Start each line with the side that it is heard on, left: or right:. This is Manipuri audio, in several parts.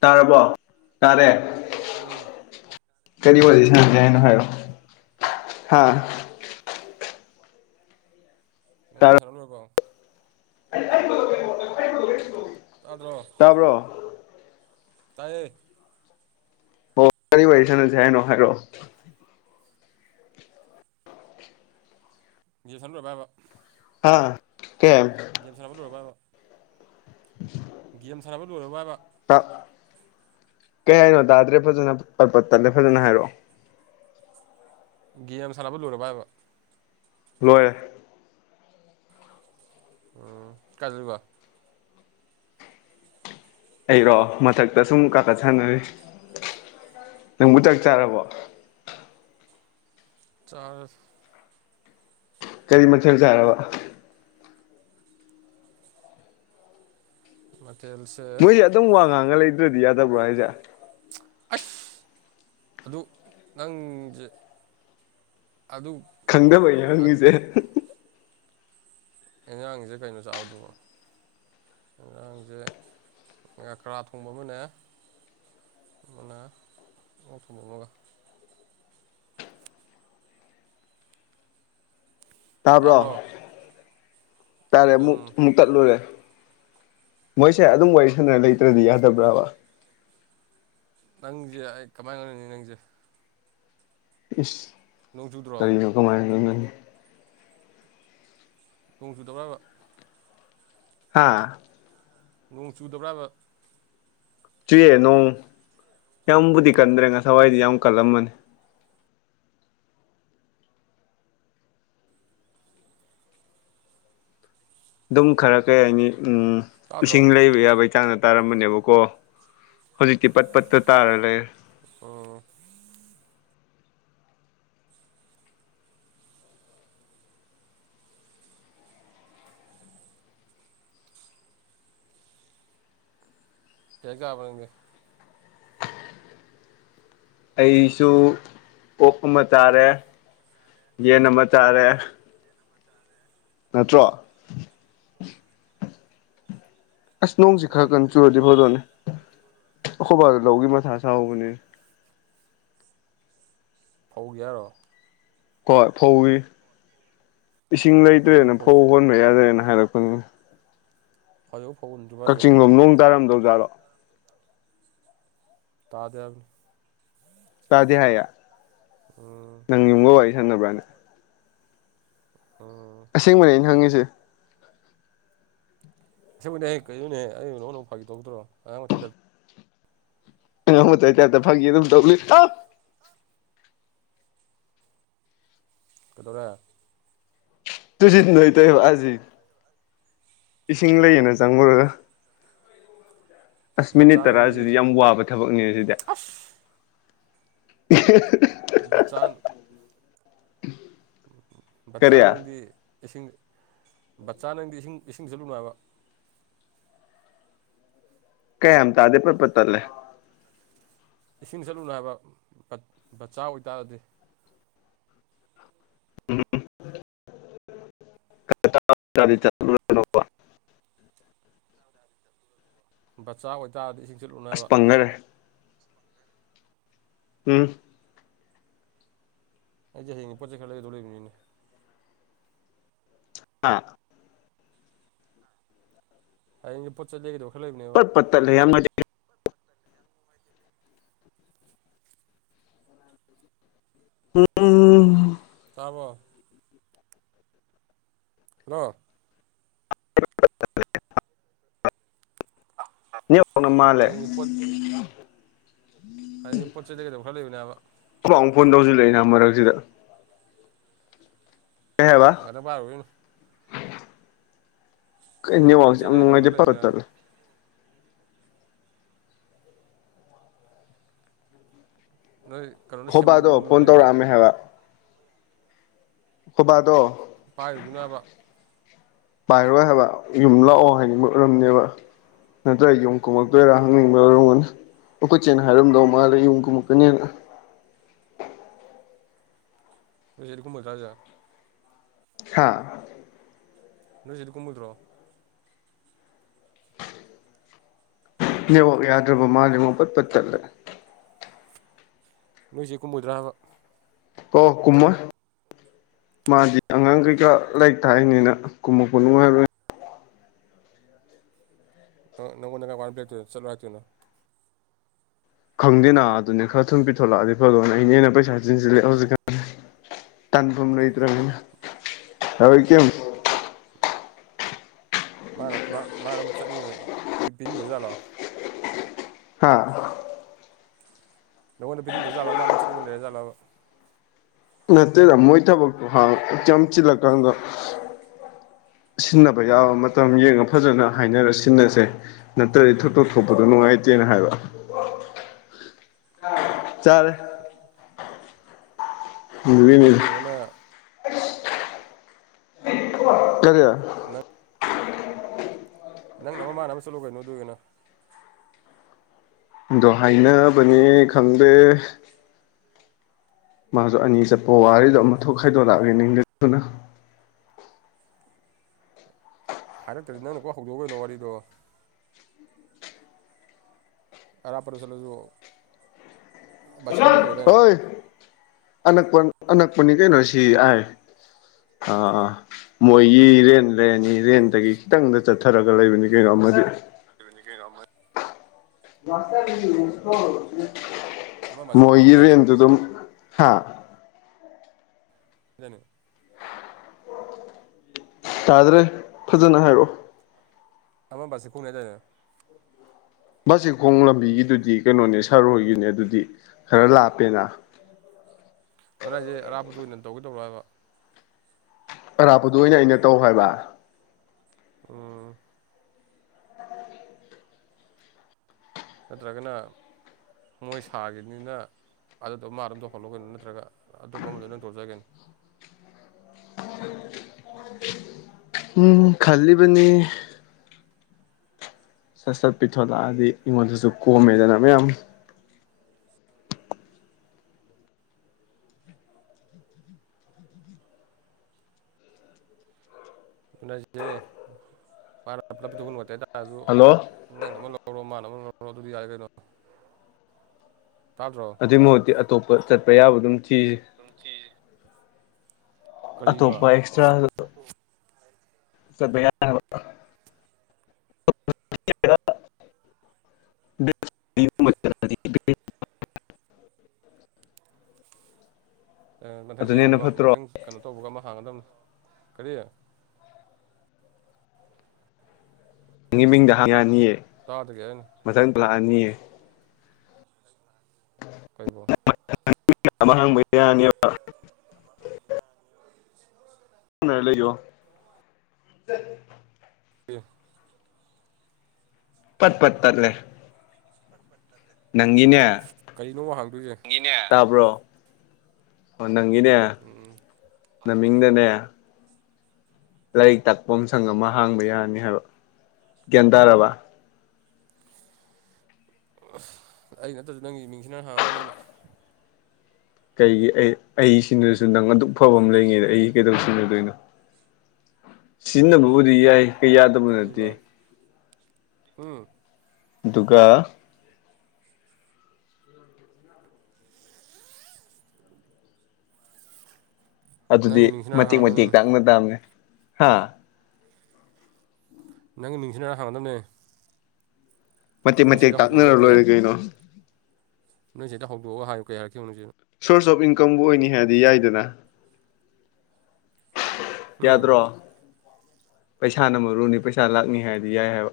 left: ꯇꯥꯔꯕꯣ ꯇꯥꯔꯦ
right: ꯎꯝ
left: ꯀꯔꯤ ꯋꯥꯔꯤ ꯁꯥꯅꯁ‌ꯦ
right: ꯌꯥꯏ
left: ꯍꯥꯏꯅ‌ꯣ
right: ꯌꯥꯏ
left: ꯍꯥꯏꯔꯣ ꯍꯥꯥ
right: ꯅꯪ ꯒ‌ꯦꯝ ꯁꯅꯥ ꯂ‌ꯣꯏꯔꯕꯣ
left: ꯑꯩ ꯑꯩ
right: ꯇꯥꯗ꯭ꯔꯣ
left: ꯇꯥꯕ꯭ꯔꯣ
right: ꯇꯥꯏꯌꯦ
left: ꯑꯣ ꯀꯔꯤ ꯋꯥꯔꯤ ꯁꯥꯟꯅꯁꯦ ꯍꯥꯏꯅꯣ ꯍꯥꯏꯔꯛꯑꯣ
right: [unintelligible] ꯂꯣꯏꯔꯕ ‌ꯍꯥꯏꯕ
left: ꯍꯥ ꯇꯦꯝ
right: ꯒꯦꯝ ꯁꯥꯟꯅꯕ ꯂꯣꯏꯔꯕ ꯍꯥꯏꯕ ꯒꯦꯝ ꯁꯥꯟꯅꯕ ꯂꯣꯏꯔꯕ ꯍꯥꯏꯕ
left: ꯇꯥ ꯀꯩ ꯍꯥꯏꯅꯣ ꯇꯥꯗ꯭ꯔꯦ ꯐꯖꯅ ꯄꯠ ꯄꯠ ꯇꯠꯂꯦ ꯐꯖꯅ ꯍꯥꯏꯔꯛꯑꯣ
right: ꯒꯦꯝ ꯁꯥꯟꯅꯕ ꯂꯣꯏꯔꯕ ꯍꯥꯏꯕ
left: ꯂꯣꯏꯔꯦ
right: ꯑꯣ ꯀꯗ꯭ꯔꯤꯕ
left: ꯑꯩꯔꯣ ꯃꯊꯛꯇ ꯁꯨꯝ ꯀꯥꯈꯠ ꯁꯥꯟꯅꯔꯤ ꯅꯪꯕꯨ ꯆꯥꯛ ꯆꯥꯔꯕꯣ
right: ꯆꯔꯦ
left: ꯀꯔꯤ ꯃꯊꯦꯜ ꯆꯥꯔꯕ
right: ꯃꯊꯦꯜꯁꯤ
left: ꯃꯣꯏꯁꯦ ꯑꯗꯨꯝ ꯋꯥ ꯉꯥꯡꯉ ꯂꯩꯗ꯭ꯔꯗꯤ ꯌꯥꯗꯕ꯭ꯔꯥ ꯍꯥꯏꯁꯦ
right: ꯑꯁ ꯑꯗꯨ ꯅꯪꯁꯦ ꯑꯗꯨ
left: ꯈꯪꯗꯕꯩꯅꯤ
right: ꯉꯥꯛ
left: ꯍꯪꯉꯤꯁꯦ
right: ꯉꯔꯥꯡꯒꯤꯁꯦ ꯀꯩꯅꯣ ꯆꯥꯕꯗꯨꯕꯣ ꯉꯔꯥꯡꯁꯦ ꯉꯥꯀ꯭ꯔꯥ ꯊꯣꯡꯕ ꯑꯃꯅꯦ ꯑꯃꯅ ꯑꯣꯛ ꯊꯣꯡꯕ ꯑꯃꯒ
left: ꯇꯥꯕ꯭ꯔꯣ ꯇꯥꯔꯦ
right: ꯑꯪ
left: ꯑꯃꯨꯛ ꯑꯃꯨꯛ ꯇꯠꯂꯨꯔꯦ ꯃꯣꯏꯁꯦ ꯑꯗꯨꯝ ꯋꯥꯔꯤ ꯁꯥꯟꯅꯔ ꯂꯩꯇ꯭ꯔꯗꯤ ꯌꯥꯗꯕ꯭ꯔꯕ
right: ꯅꯪꯁꯦ ꯑꯩ ꯀꯃꯥꯏꯅ ꯉꯥꯡꯅꯅꯤ ꯅꯪꯁꯦ
left: ꯏꯁ
right: ꯅꯣꯡ ꯖꯨꯗ꯭ꯔꯣ
left: ꯀꯃꯥꯏ ꯉꯥꯡꯅꯅꯤ
right: ꯅꯣꯡ ꯆꯨꯗ꯭ꯔꯥ‌ ꯍꯥꯏꯕ
left: ꯍꯥꯥ
right: ꯅꯣꯡ ꯆꯨꯗꯕ꯭ꯔ ꯍꯥꯏꯕ
left: ꯆꯨꯏꯌꯦ ꯅꯣꯡ ꯌꯥꯝꯕꯨꯗꯤ ꯀꯟꯗ꯭ꯔꯦ ꯉꯁꯥꯏꯋꯥꯏꯗꯤ ꯌꯥꯝ ꯀꯜꯂꯝꯕꯅꯤ ꯑꯗꯨꯝ ꯈꯔ ꯀꯩ ꯍꯥꯏꯅꯤ ꯎꯝ
right: ꯇꯥꯗ꯭ꯔꯣ
left: ꯏꯁꯤꯡ ꯂꯩꯕ ꯌꯥꯕꯩ ꯆꯥꯡꯗ ꯇꯥꯔꯝꯕꯅꯦꯕꯀꯣ ꯍꯧꯖꯤꯛꯇꯤ ꯄꯠ ꯄꯠꯇ ꯇꯥꯔ ꯂꯩ
right: ꯑꯣ ꯀꯩ ꯆꯥꯔꯕ ꯅꯪꯗꯤ
left: ꯑꯩꯁꯨ ꯑꯣꯛ ꯑꯃ ꯆꯥꯔꯦ ꯌꯦꯟ ꯑꯃ ꯆꯥꯔꯦ ꯅꯠꯇ꯭ꯔꯣ ꯑꯁ ꯅꯣꯡꯁꯤ ꯈꯔ
right: ꯑꯣꯛ
left: ꯀꯟꯅ ꯆꯨꯔꯗꯤ
right: ꯑꯣꯛ
left: ꯐꯗꯧꯅꯦ ꯑꯩꯈꯣꯏ ꯕꯥꯗꯣ ꯂꯧꯒꯤ ꯃꯊꯥ ꯁꯥꯍꯧꯕꯅꯦ
right: ꯐꯧꯒꯤ ꯍꯥꯏꯔꯣ
left: ꯍꯣꯏ ꯐꯧꯒꯤ ꯏꯁꯤꯡ ꯂꯩꯇ꯭ꯔꯦꯅ ꯐꯧ ꯍꯣꯟꯕ ꯌꯥꯗ꯭ꯔꯦꯅ ꯍꯥꯏꯔꯛꯄꯅꯤ
right: ꯍꯧꯖꯤꯛꯐꯥꯎ ꯐꯧ ꯍꯨꯟꯗ꯭ꯔꯤ
left: ꯀꯛꯆꯤꯡꯡꯂꯣꯝ ꯅꯣꯡ ꯇꯥꯔꯝꯗꯧꯖꯥꯠꯂꯣ
right: ꯇꯥꯗꯦ ꯍꯥꯏꯕꯅꯤ
left: ꯇꯥꯗꯤꯦ ꯍꯥꯏ
right: ꯎꯝ
left: ꯅꯪ ꯌꯨꯝꯒ ꯋꯥꯔꯤ ꯁꯥꯟꯟꯅꯕ꯭ꯔꯅꯦ
right: ꯑꯥ
left: ꯑꯁꯦꯡꯕꯅꯦ ꯑꯩꯅ ꯍꯪꯉꯤꯁꯦ
right: ꯑꯁꯦꯡꯕꯅꯦꯍꯦ ꯀꯩꯅꯣꯅꯦ ꯑꯩ ꯅꯉꯣꯟꯗꯃꯨꯛ ꯐꯥꯈꯤ ꯇꯧꯈꯤꯗ꯭ꯔꯣ ꯑꯉꯥꯡ ꯃꯆꯥꯒꯤ ꯇꯥꯏꯞꯇ
left: ꯑꯉꯥꯡ ꯃꯆꯥꯢ ꯇꯥꯢꯞ ꯇ ꯐꯥꯒꯤ ꯗꯨꯝ ꯇꯧ ꯂꯩ
right: ꯀꯗꯧꯔꯦ
left: ꯇꯨꯖꯤ ꯅꯣꯏ ꯇꯩꯔꯣ ꯑꯖꯦ ꯏꯁꯤꯡ ꯂꯩꯌꯦꯅ ꯆꯪꯉꯨꯔꯒ ꯑꯁ
right: ꯕꯆꯥ
left: ꯃꯤꯅꯤꯠ
right: ꯅꯪꯗꯤ
left: ꯇꯔꯥꯁꯤꯗꯤ ꯌꯥꯝ ꯋꯥꯕ ꯊꯕꯛꯅꯦ ꯑꯗꯨꯗꯦ
right: ꯑꯁ ꯕꯆꯥꯟ ꯕꯆꯥ
left: ꯀꯔꯤ
right: ꯅꯪꯗꯤ ꯏꯁꯤꯡ ꯕꯆꯥ ꯅꯪꯗꯤ ꯏꯁꯤꯡ ꯏꯁꯤꯡ ꯆꯠꯂꯨꯕ꯭ꯔꯕ
left: ꯀꯌꯥꯝ ꯇꯥꯗꯦ ꯄꯠ ꯄꯠ ꯇꯠꯂꯦ
right: ꯏꯁꯤꯡ ꯆꯠꯂꯨꯕ꯭ꯔ ꯍꯥꯏꯕ ꯕꯆꯥ ꯑꯣꯏꯇꯥꯔꯗꯤ
left: ꯎꯝ [unintelligible]
right: ꯕꯆꯥ ꯑꯣꯏꯇꯥꯔꯗꯤ ꯏꯁꯤꯡ
left: ꯑꯁ
right: [unintelligible]
left: ꯄꯪꯒꯔꯦ ꯎꯝ
right: ꯑꯩꯖꯦ ꯍꯌꯦꯡꯒꯤ ꯄꯣꯠ ꯆꯩ ꯈꯔ ꯂꯩꯗꯣꯔꯤꯝꯅꯤꯅꯦ
left: ꯑꯥ
right: ꯍꯌꯦꯡꯒꯤ ꯄꯣꯠ ꯆꯩ ꯂꯩꯒꯗꯕ ꯈꯔ ꯂꯩꯕꯅꯦꯕ
left: [unintelligible] ꯎꯝ ꯎꯝ
right: ꯇꯥꯕꯣ ꯑꯥ [unintelligible]
left: [unintelligible] ꯀꯨꯝꯕ ꯃꯥꯟꯂꯦ
right: ꯍꯌꯦꯡꯒꯤ ꯍꯥꯏꯗꯤ ꯄꯣꯠ ꯆꯩ ꯂꯩꯒꯗꯕ ꯈꯔ ꯂꯩꯕꯅꯦꯕ
left: [unintelligible] ꯁꯨ ꯂꯩꯔꯝꯃꯔꯣꯢ ꯑꯗꯨꯗ ꯀꯩ ꯍꯥꯢꯕ
right: ꯑꯗꯥ ꯄꯥꯢꯔꯨꯈꯤꯅꯨ
left: ꯀꯩ
right: ꯍꯌꯦꯡ
left: ꯅꯦꯠꯋꯥꯛ
right: ꯄꯣꯠ
left: ꯁꯦ
right: ꯆꯩ
left: ꯌꯥꯝ
right: ꯂꯩꯒꯗꯕ
left: ꯅꯨꯡꯉꯥꯢꯇꯦ
right: ꯈꯔ
left: ꯄꯠ ꯄꯠ
right: ꯂꯩꯕꯅꯦꯕ
left: ꯇꯠꯂꯦ ꯈꯣꯏꯕꯥꯗꯣ
right: [unintelligible]
left: ꯐꯣꯟ
right: ꯂꯩꯕ꯭ꯔꯣ
left: ꯇꯧꯔꯛꯑꯝꯃꯦ ꯈꯣ ꯕꯥꯗꯣ
right: ꯄꯥꯏꯔꯨꯒꯤꯅꯣ ꯍꯥꯏꯕ
left: ꯄꯥꯏꯔꯣꯏ ꯍꯥꯏꯕ ꯌꯨꯝ ꯂꯥꯛꯑꯣ ꯍꯥꯏꯅꯤꯡꯕ ꯎꯔꯝꯅꯦꯕ ꯅꯠꯇ꯭ꯔ ꯌꯨꯝ ꯀꯨꯝꯃꯛꯇꯣꯏꯔꯥ ꯍꯪꯅꯤꯡꯕ ꯑꯣꯏꯔꯝꯒꯅ ꯑꯈꯣꯏ ꯆꯦꯅ ꯍꯥꯏꯔꯝꯗꯧ ꯃꯥꯜꯂꯦ ꯌꯨꯝ ꯀꯨꯝꯃꯛꯀꯅꯤꯅ
right: [unintelligible]
left: ꯍꯥ
right: ꯅꯣꯏ ꯆꯦꯗꯤ ꯀꯨꯝꯃꯣꯢꯗ꯭ꯔꯣ
left: ꯅꯦꯠꯋꯥꯛ ꯌꯥꯗ꯭ꯔꯕ ꯃꯥꯜꯂꯦ ꯃꯨꯛ ꯄꯠ ꯄꯠ ꯇꯠꯂꯦ
right: ꯅꯣꯏꯆꯦ ꯀꯨꯝꯃꯣꯢꯗ꯭ꯔꯥ ꯍꯥꯢꯕ
left: ꯑꯣ ꯀꯨꯝꯃꯣꯢ ꯃꯥꯗꯤ ꯑꯉꯥꯡ ꯀꯩꯀꯥ ꯂꯥꯏꯔꯤꯛ ꯇꯥꯛꯏꯅꯤꯅ ꯀꯨꯝꯃꯛꯄ ꯅꯨꯡꯉꯥꯢꯔꯣꯢ
right: ꯑꯥ ꯅꯪꯉꯣꯟꯗ ꯉꯥꯡꯕ ꯋꯥ [unintelligible] ꯆꯠꯂꯣ ꯍꯥꯢꯔꯛꯇꯨꯢꯅꯤ
left: ꯈꯪꯗꯦꯅ ꯑꯗꯨꯅꯦ ꯈꯔ ꯊꯨꯅ ꯄꯤꯊꯣꯂꯛꯑꯗꯤ ꯐꯗꯨꯝꯅꯦ ꯢꯅꯦꯅꯥ ꯄꯩꯁꯥ ꯆꯤꯟꯁꯤꯜꯂꯦ ꯍꯧꯖꯤꯛꯀꯥꯟ ꯇꯥꯟꯐꯝ ꯂꯩꯇ꯭ꯔꯕꯅꯤꯅ [unintelligible]
right: ꯃꯥꯅ ꯃꯥ ꯃꯥꯅ [unintelligible]
left: ꯍꯥꯥ
right: ꯅꯉꯣꯟꯗ ꯄꯤꯡꯗꯖꯥꯠꯂꯕ ꯃꯥ ꯑꯗꯨꯝ ꯆꯠꯅꯤꯡꯉ ꯂꯩꯔꯖꯥꯠꯂꯕ
left: ꯅꯠꯇꯦꯗ ꯃꯣꯏ ꯊꯕꯛꯇꯣ ꯍꯥꯡ ꯆꯤꯌꯥꯝꯆꯤꯜꯂꯀꯥꯟꯗ ꯁꯤꯟꯅꯕ ꯌꯥꯎꯔ ꯃꯇꯝ ꯌꯦꯡꯉ ꯐꯖꯅ ꯍꯥꯏꯅꯔ ꯁꯤꯟꯅꯔꯁꯦ ꯅꯠꯇ꯭ꯔꯗꯤ ꯊꯧꯗꯣꯛ ꯊꯣꯛꯄꯗꯣ ꯅꯨꯡꯉꯥꯏꯇꯦꯅ ꯍꯥꯏꯕ
right: [unintelligible]
left: ꯆꯔꯦ
right: ꯑꯗꯨ
left: ꯑꯗꯨꯒꯤꯅꯤꯗ
right: ꯑꯣꯏꯔꯒꯅ
left: ꯀꯔꯤ
right: ꯅ ꯅꯪꯅ ꯑꯃ ꯃꯥꯅ ꯑꯃ ꯆꯠꯂꯨ ꯀꯩꯅꯣ ꯑꯗꯨꯑꯣꯏꯒꯅ
left: ꯑꯗꯣ ꯍꯥꯏꯅꯕꯅꯦ ꯈꯪꯗꯦ ꯃꯥꯁꯨ ꯑꯅꯤ ꯆꯠꯄ ꯋꯥꯔꯤꯗꯣ ꯑꯃ ꯊꯣꯛ ꯈꯥꯏꯗꯣꯔꯂꯛꯔꯤꯡꯅꯤꯒꯦꯗꯨꯅ
right: ꯍꯥꯏꯔꯛꯇ꯭ꯔꯗꯤ ꯅꯪꯅ ꯀꯣ ꯍꯧꯗꯣꯎ ꯀꯩꯅꯣ ꯋꯥꯔꯤꯗꯣ ꯑꯔꯥꯞꯄꯔ ꯆꯂꯁꯨ ꯕꯁꯤꯈꯣꯡꯗꯧ ꯇꯧꯋꯦꯗꯥꯏꯅꯦ
left: ꯍꯣꯏ ꯑꯅꯛꯄ ꯑꯅꯛꯄꯅꯤ ꯀꯩꯅꯣ ꯁꯤ ꯑꯥꯏ ꯑꯥ ꯑꯥ ꯃꯣꯏꯒꯤ ꯔꯦꯟ ꯂꯩꯔꯅꯤ ꯔꯦꯟꯇꯒꯤ ꯈꯤꯇꯪꯗ ꯆꯠꯊꯔꯒ ꯂꯩꯕꯅꯤ ꯀꯩꯅꯣ ꯑꯃꯗꯤ
right: ꯂꯩꯕꯅꯤ ꯀꯩꯅꯣ ꯑꯃ ꯑꯃ ꯕꯥꯁꯤꯈꯣꯡ
left: ꯃꯣꯏꯒꯤ
right: ꯍꯥꯏꯗꯥꯏꯅꯦ
left: ꯔꯦꯟꯇ ꯑꯗꯨ ꯍꯥꯥ
right: ꯑꯗꯨ
left: ꯇꯥꯗ꯭ꯔꯦ ꯐꯖꯅ ꯍꯥꯏꯔꯛꯑꯣ
right: ꯑꯃ ꯕꯁꯤꯈꯣꯡꯅꯦ ꯗꯥꯏꯅꯦ
left: ꯕꯥꯁꯤꯈꯣꯡ ꯂꯝꯕꯤꯒꯤꯗꯨꯗꯤ ꯀꯩꯅꯣꯅꯦ ꯁꯥꯔꯣꯏꯒꯤꯅꯦ ꯑꯗꯨꯗꯤ ꯈꯔ ꯂꯥꯞꯄꯦꯅ
right: ꯈꯔꯥꯏꯖꯦ ꯑꯔꯥꯞꯄꯗꯨ ꯑꯣꯏꯅ ꯇꯧꯒꯦ ꯇꯧꯔꯣ ꯍꯥꯏꯕ
left: ꯑꯔꯥꯞꯄꯗꯨ ꯑꯣꯏꯅ ꯑꯩꯅ ꯇꯧ ꯍꯥꯏꯕ
right: ꯎꯝ ꯅꯠꯇ꯭ꯔꯒꯅ ꯃꯣꯏ ꯁꯥꯈꯤꯕꯅꯤꯅ ꯑꯗꯨꯗꯣ ꯃꯥ ꯑꯗꯨꯝ ꯇꯧꯍꯜꯂꯣ ꯀꯩꯅꯣ ꯅꯠꯇ꯭ꯔꯒ ꯑꯇꯣꯞ ꯑꯃꯗ ꯅꯪ ꯇꯧꯔꯖꯨ ꯌꯥꯏ ꯀꯩꯅꯣ
left: ꯎꯝ ꯈꯜꯂꯤꯕꯅꯤ ꯁꯠ ꯁꯠ ꯄꯤꯊꯣꯂꯛꯑꯗꯤ ꯑꯩꯉꯣꯟꯗꯁꯨ ꯀꯣꯝꯃꯦꯗꯅ ꯃꯌꯥꯝ
right: ꯑꯗꯨꯅꯦꯍꯥꯏꯁꯦ ꯃꯅꯥ ꯄꯨꯂꯞ ꯄꯣꯊꯣ ꯅꯨꯡꯉꯥꯏꯇꯦ ꯍꯥꯏꯇꯥꯥꯔꯁꯨ
left: ꯍꯜꯂꯣ
right: ꯅꯪꯅ ꯑꯃ ꯂꯧꯔꯣ ꯃꯥꯅ ꯑꯃ ꯂꯧꯔꯣ ꯑꯗꯨꯗꯤ ꯌꯥꯔꯦ ꯀꯩꯅꯣ ꯇꯥꯗ꯭ꯔꯣ
left: ꯑꯗꯨꯏ ꯃꯍꯨꯠꯇꯤ ꯑꯇꯣꯞꯄ ꯆꯠꯄ ꯌꯥꯕ ꯑꯗꯨꯝ ꯊꯤꯔꯤ
right: ꯄꯨꯡꯊꯤ
left: ꯑꯇꯣꯞꯄ ꯑꯦꯛꯁꯇ꯭ꯔꯥ ꯆꯠꯄ ꯌꯥꯔꯕꯣ
right: ꯃꯊꯪ ꯆꯍꯤ
left: ꯑꯗꯨꯅ ꯍꯦꯟꯅ
right: ꯍꯧꯕꯒ
left: ꯐꯠꯇ꯭ꯔꯣ
right: ꯃꯊꯪ ꯀꯩꯅꯣ ꯇꯧꯕꯒ ꯑꯃ ꯍꯥꯡꯒꯗꯝꯕꯅꯤ ꯀꯔꯤ
left: ꯅꯪꯒꯤ ꯃꯤꯡꯗ ꯍꯥꯡ ꯌꯥꯅꯤꯌꯦ
right: ꯇꯥꯗꯒꯩ ꯑꯩꯅ
left: ꯃꯊꯪ ꯄ꯭ꯂꯥꯟꯅꯤꯌꯦ
right: ꯀꯩꯕꯣ
left: ꯑꯃ ꯍꯥꯡꯕ ꯌꯥꯅꯦꯕ ꯅ ꯂꯩꯌꯣ
right: ꯄꯤꯌꯨ
left: ꯄꯠ ꯄꯠ ꯇꯠꯂꯦ ꯅꯪꯒꯤꯅꯦ
right: ꯀꯩꯅꯣ ꯍꯥꯡꯗꯣꯏꯁꯦ
left: ꯇꯥꯕ꯭ꯔꯣ ꯑꯣ ꯅꯪꯒꯤꯅꯦ
right: ꯎꯝ
left: ꯅꯃꯤꯡꯗꯅꯦ ꯂꯥꯏꯔꯤꯛ ꯇꯥꯛꯄꯝ ꯁꯪ ꯑꯃ ꯍꯥꯡꯕ ꯌꯥꯔꯅꯤ ꯍꯥꯏꯕ ꯒ꯭ꯌꯥꯟ ꯇꯥꯔꯕ
right: ꯑꯁ ꯑꯩ ꯅꯠꯇ꯭ꯔꯖꯨ ꯅꯪꯒꯤ ꯃꯤꯡꯁꯤꯅ ꯍꯥꯟ ꯗꯨꯅꯤ ꯑꯩꯅ
left: ꯀꯩꯒꯤ ꯑꯩ ꯑꯩ ꯁꯤꯟꯗ꯭ꯔꯁꯨ ꯅꯪ ꯑꯗꯨꯛ ꯐꯕ ꯑꯃ ꯂꯩꯉꯩꯗ ꯑꯩ ꯀꯩꯗꯧ ꯁꯤꯟꯅꯗꯣꯏꯅꯣ ꯁꯤꯟꯅꯕꯕꯨꯗꯤ ꯌꯥꯏ ꯀꯩ ꯌꯥꯗꯕ ꯅꯠꯇꯦ
right: ꯍꯥ
left: ꯑꯗꯨꯒ ꯑꯗꯨꯗꯤ
right: ꯅꯪꯒꯤ ꯃꯤꯡꯁꯤꯅ
left: ꯃꯇꯦꯛ
right: ꯍꯥꯡꯒꯗꯕꯅꯤ
left: ꯃꯇꯦꯛ ꯇꯥꯡꯅ ꯇꯝꯅꯦ ꯍꯥ
right: ꯅꯪ ꯃꯤꯡꯁꯤꯅ ꯍꯥꯟ ꯅꯅꯦ
left: ꯃꯇꯦꯛ ꯃꯇꯦꯛ
right: ꯍꯧꯗꯣꯛꯑꯒ
left: ꯇꯥꯛꯅꯔꯥ ꯂꯣꯏꯔꯦ ꯀꯩꯅꯣ
right: ꯅꯣꯏꯆꯦꯗꯣ ꯍꯧꯗꯣꯛꯑ ꯍꯥꯏꯌꯨ ꯀꯩ ꯍꯥꯏꯔꯛꯀꯦ ꯌꯦꯉꯨ ꯅꯣꯏ ꯆꯦꯅꯥ
left: ꯁꯣꯔꯁ ꯑꯣꯐ ꯏꯟꯀꯝꯕꯨ ꯑꯣꯏꯅꯤ ꯍꯥꯏꯗꯤ ꯌꯥꯏꯗꯅ
right: ꯎꯝ
left: ꯌꯥꯗ꯭ꯔꯣ ꯄꯩꯁꯥꯅ ꯃꯔꯨꯅꯤ ꯄꯩꯁꯥ ꯂꯥꯛꯅꯤ ꯍꯥꯏꯗꯤ ꯌꯥꯏ ꯍꯥꯏꯕ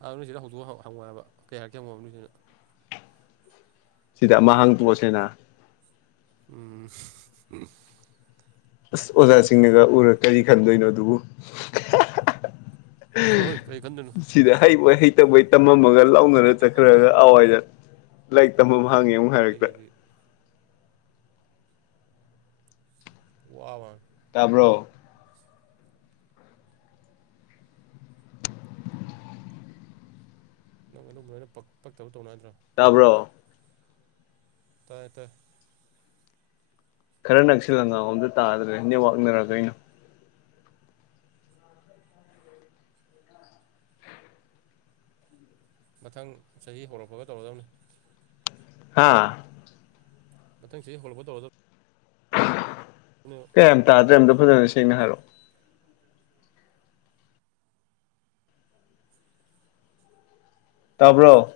right: ꯑ ꯅꯣꯏꯆꯦꯗ ꯍꯧꯗꯣꯛ ꯍ ꯍꯪꯉꯣ ꯍꯥꯏꯕ ꯀꯩ ꯍꯥꯏꯔꯛꯀꯦ ꯍꯪꯉꯣꯕ ꯅꯣꯏꯆꯦꯗ
left: ꯁꯤꯗ ꯑꯃ ꯍꯥꯡꯇꯣꯛ ꯑꯁꯦꯅ
right: ꯎꯝ
left: ꯑꯁ ꯑꯣꯖꯥꯁꯤꯡꯅꯒ ꯎꯔ ꯀꯔꯤ ꯈꯟꯗꯣꯏꯅꯣ ꯑꯗꯨꯕꯨ
right: ꯆꯠꯂꯣꯍꯦ ꯀꯔꯤ ꯈꯟꯗꯣꯏꯅꯣ
left: ꯁꯤꯗ ꯍꯩꯕꯣꯏ ꯍꯩꯇꯕꯣꯏ ꯇꯝꯃꯝꯃꯒ ꯂꯥꯎꯅꯔ ꯆꯠꯈ꯭ꯔꯒ ꯑꯥꯛꯋꯥꯏꯗ ꯂꯥꯏꯔꯤꯛ ꯇꯝꯐꯝ ꯍꯪꯉꯦ ꯑꯃꯨꯛ ꯍꯥꯏꯔꯛꯇ
right: ꯋꯥꯔꯤꯗꯤ ꯋꯥꯋꯥ
left: ꯇꯥꯕ꯭ꯔꯣ
right: ꯅꯪ ꯑꯗꯨꯝꯕ ꯑꯩꯅ ꯄꯛ ꯄꯛꯇꯕ ꯇꯧꯅꯣ ꯍꯥꯏꯗ꯭ꯔꯥ
left: ꯇꯥꯕ꯭ꯔꯣ
right: ꯇꯥꯏ ꯇꯥꯏ
left: ꯈꯔ ꯅꯛꯁꯤꯜꯂ ꯉꯥꯡꯉꯣ ꯑꯃꯇꯪ ꯇꯥꯗ꯭ꯔꯦ ꯅꯦꯠꯋꯥꯛꯅꯔ ꯀꯩꯅꯣ
right: ꯃꯊꯪ ꯆꯍꯤ ꯍꯧꯔꯛꯄꯒ ꯇꯧꯔꯗꯝꯅꯤ
left: ꯍꯥꯥ
right: ꯃꯊꯪ ꯆꯍꯤ ꯍꯧꯒꯠꯂꯛꯄ ꯇꯧꯔꯗꯝ ꯑꯅꯨ
left: ꯀꯩꯝ ꯇꯥꯗ꯭ꯔꯦ ꯑꯝꯇ ꯐꯖꯅ ꯁꯦꯡꯅ ꯍꯥꯏꯔꯑꯣ ꯇꯕ꯭ꯔꯣ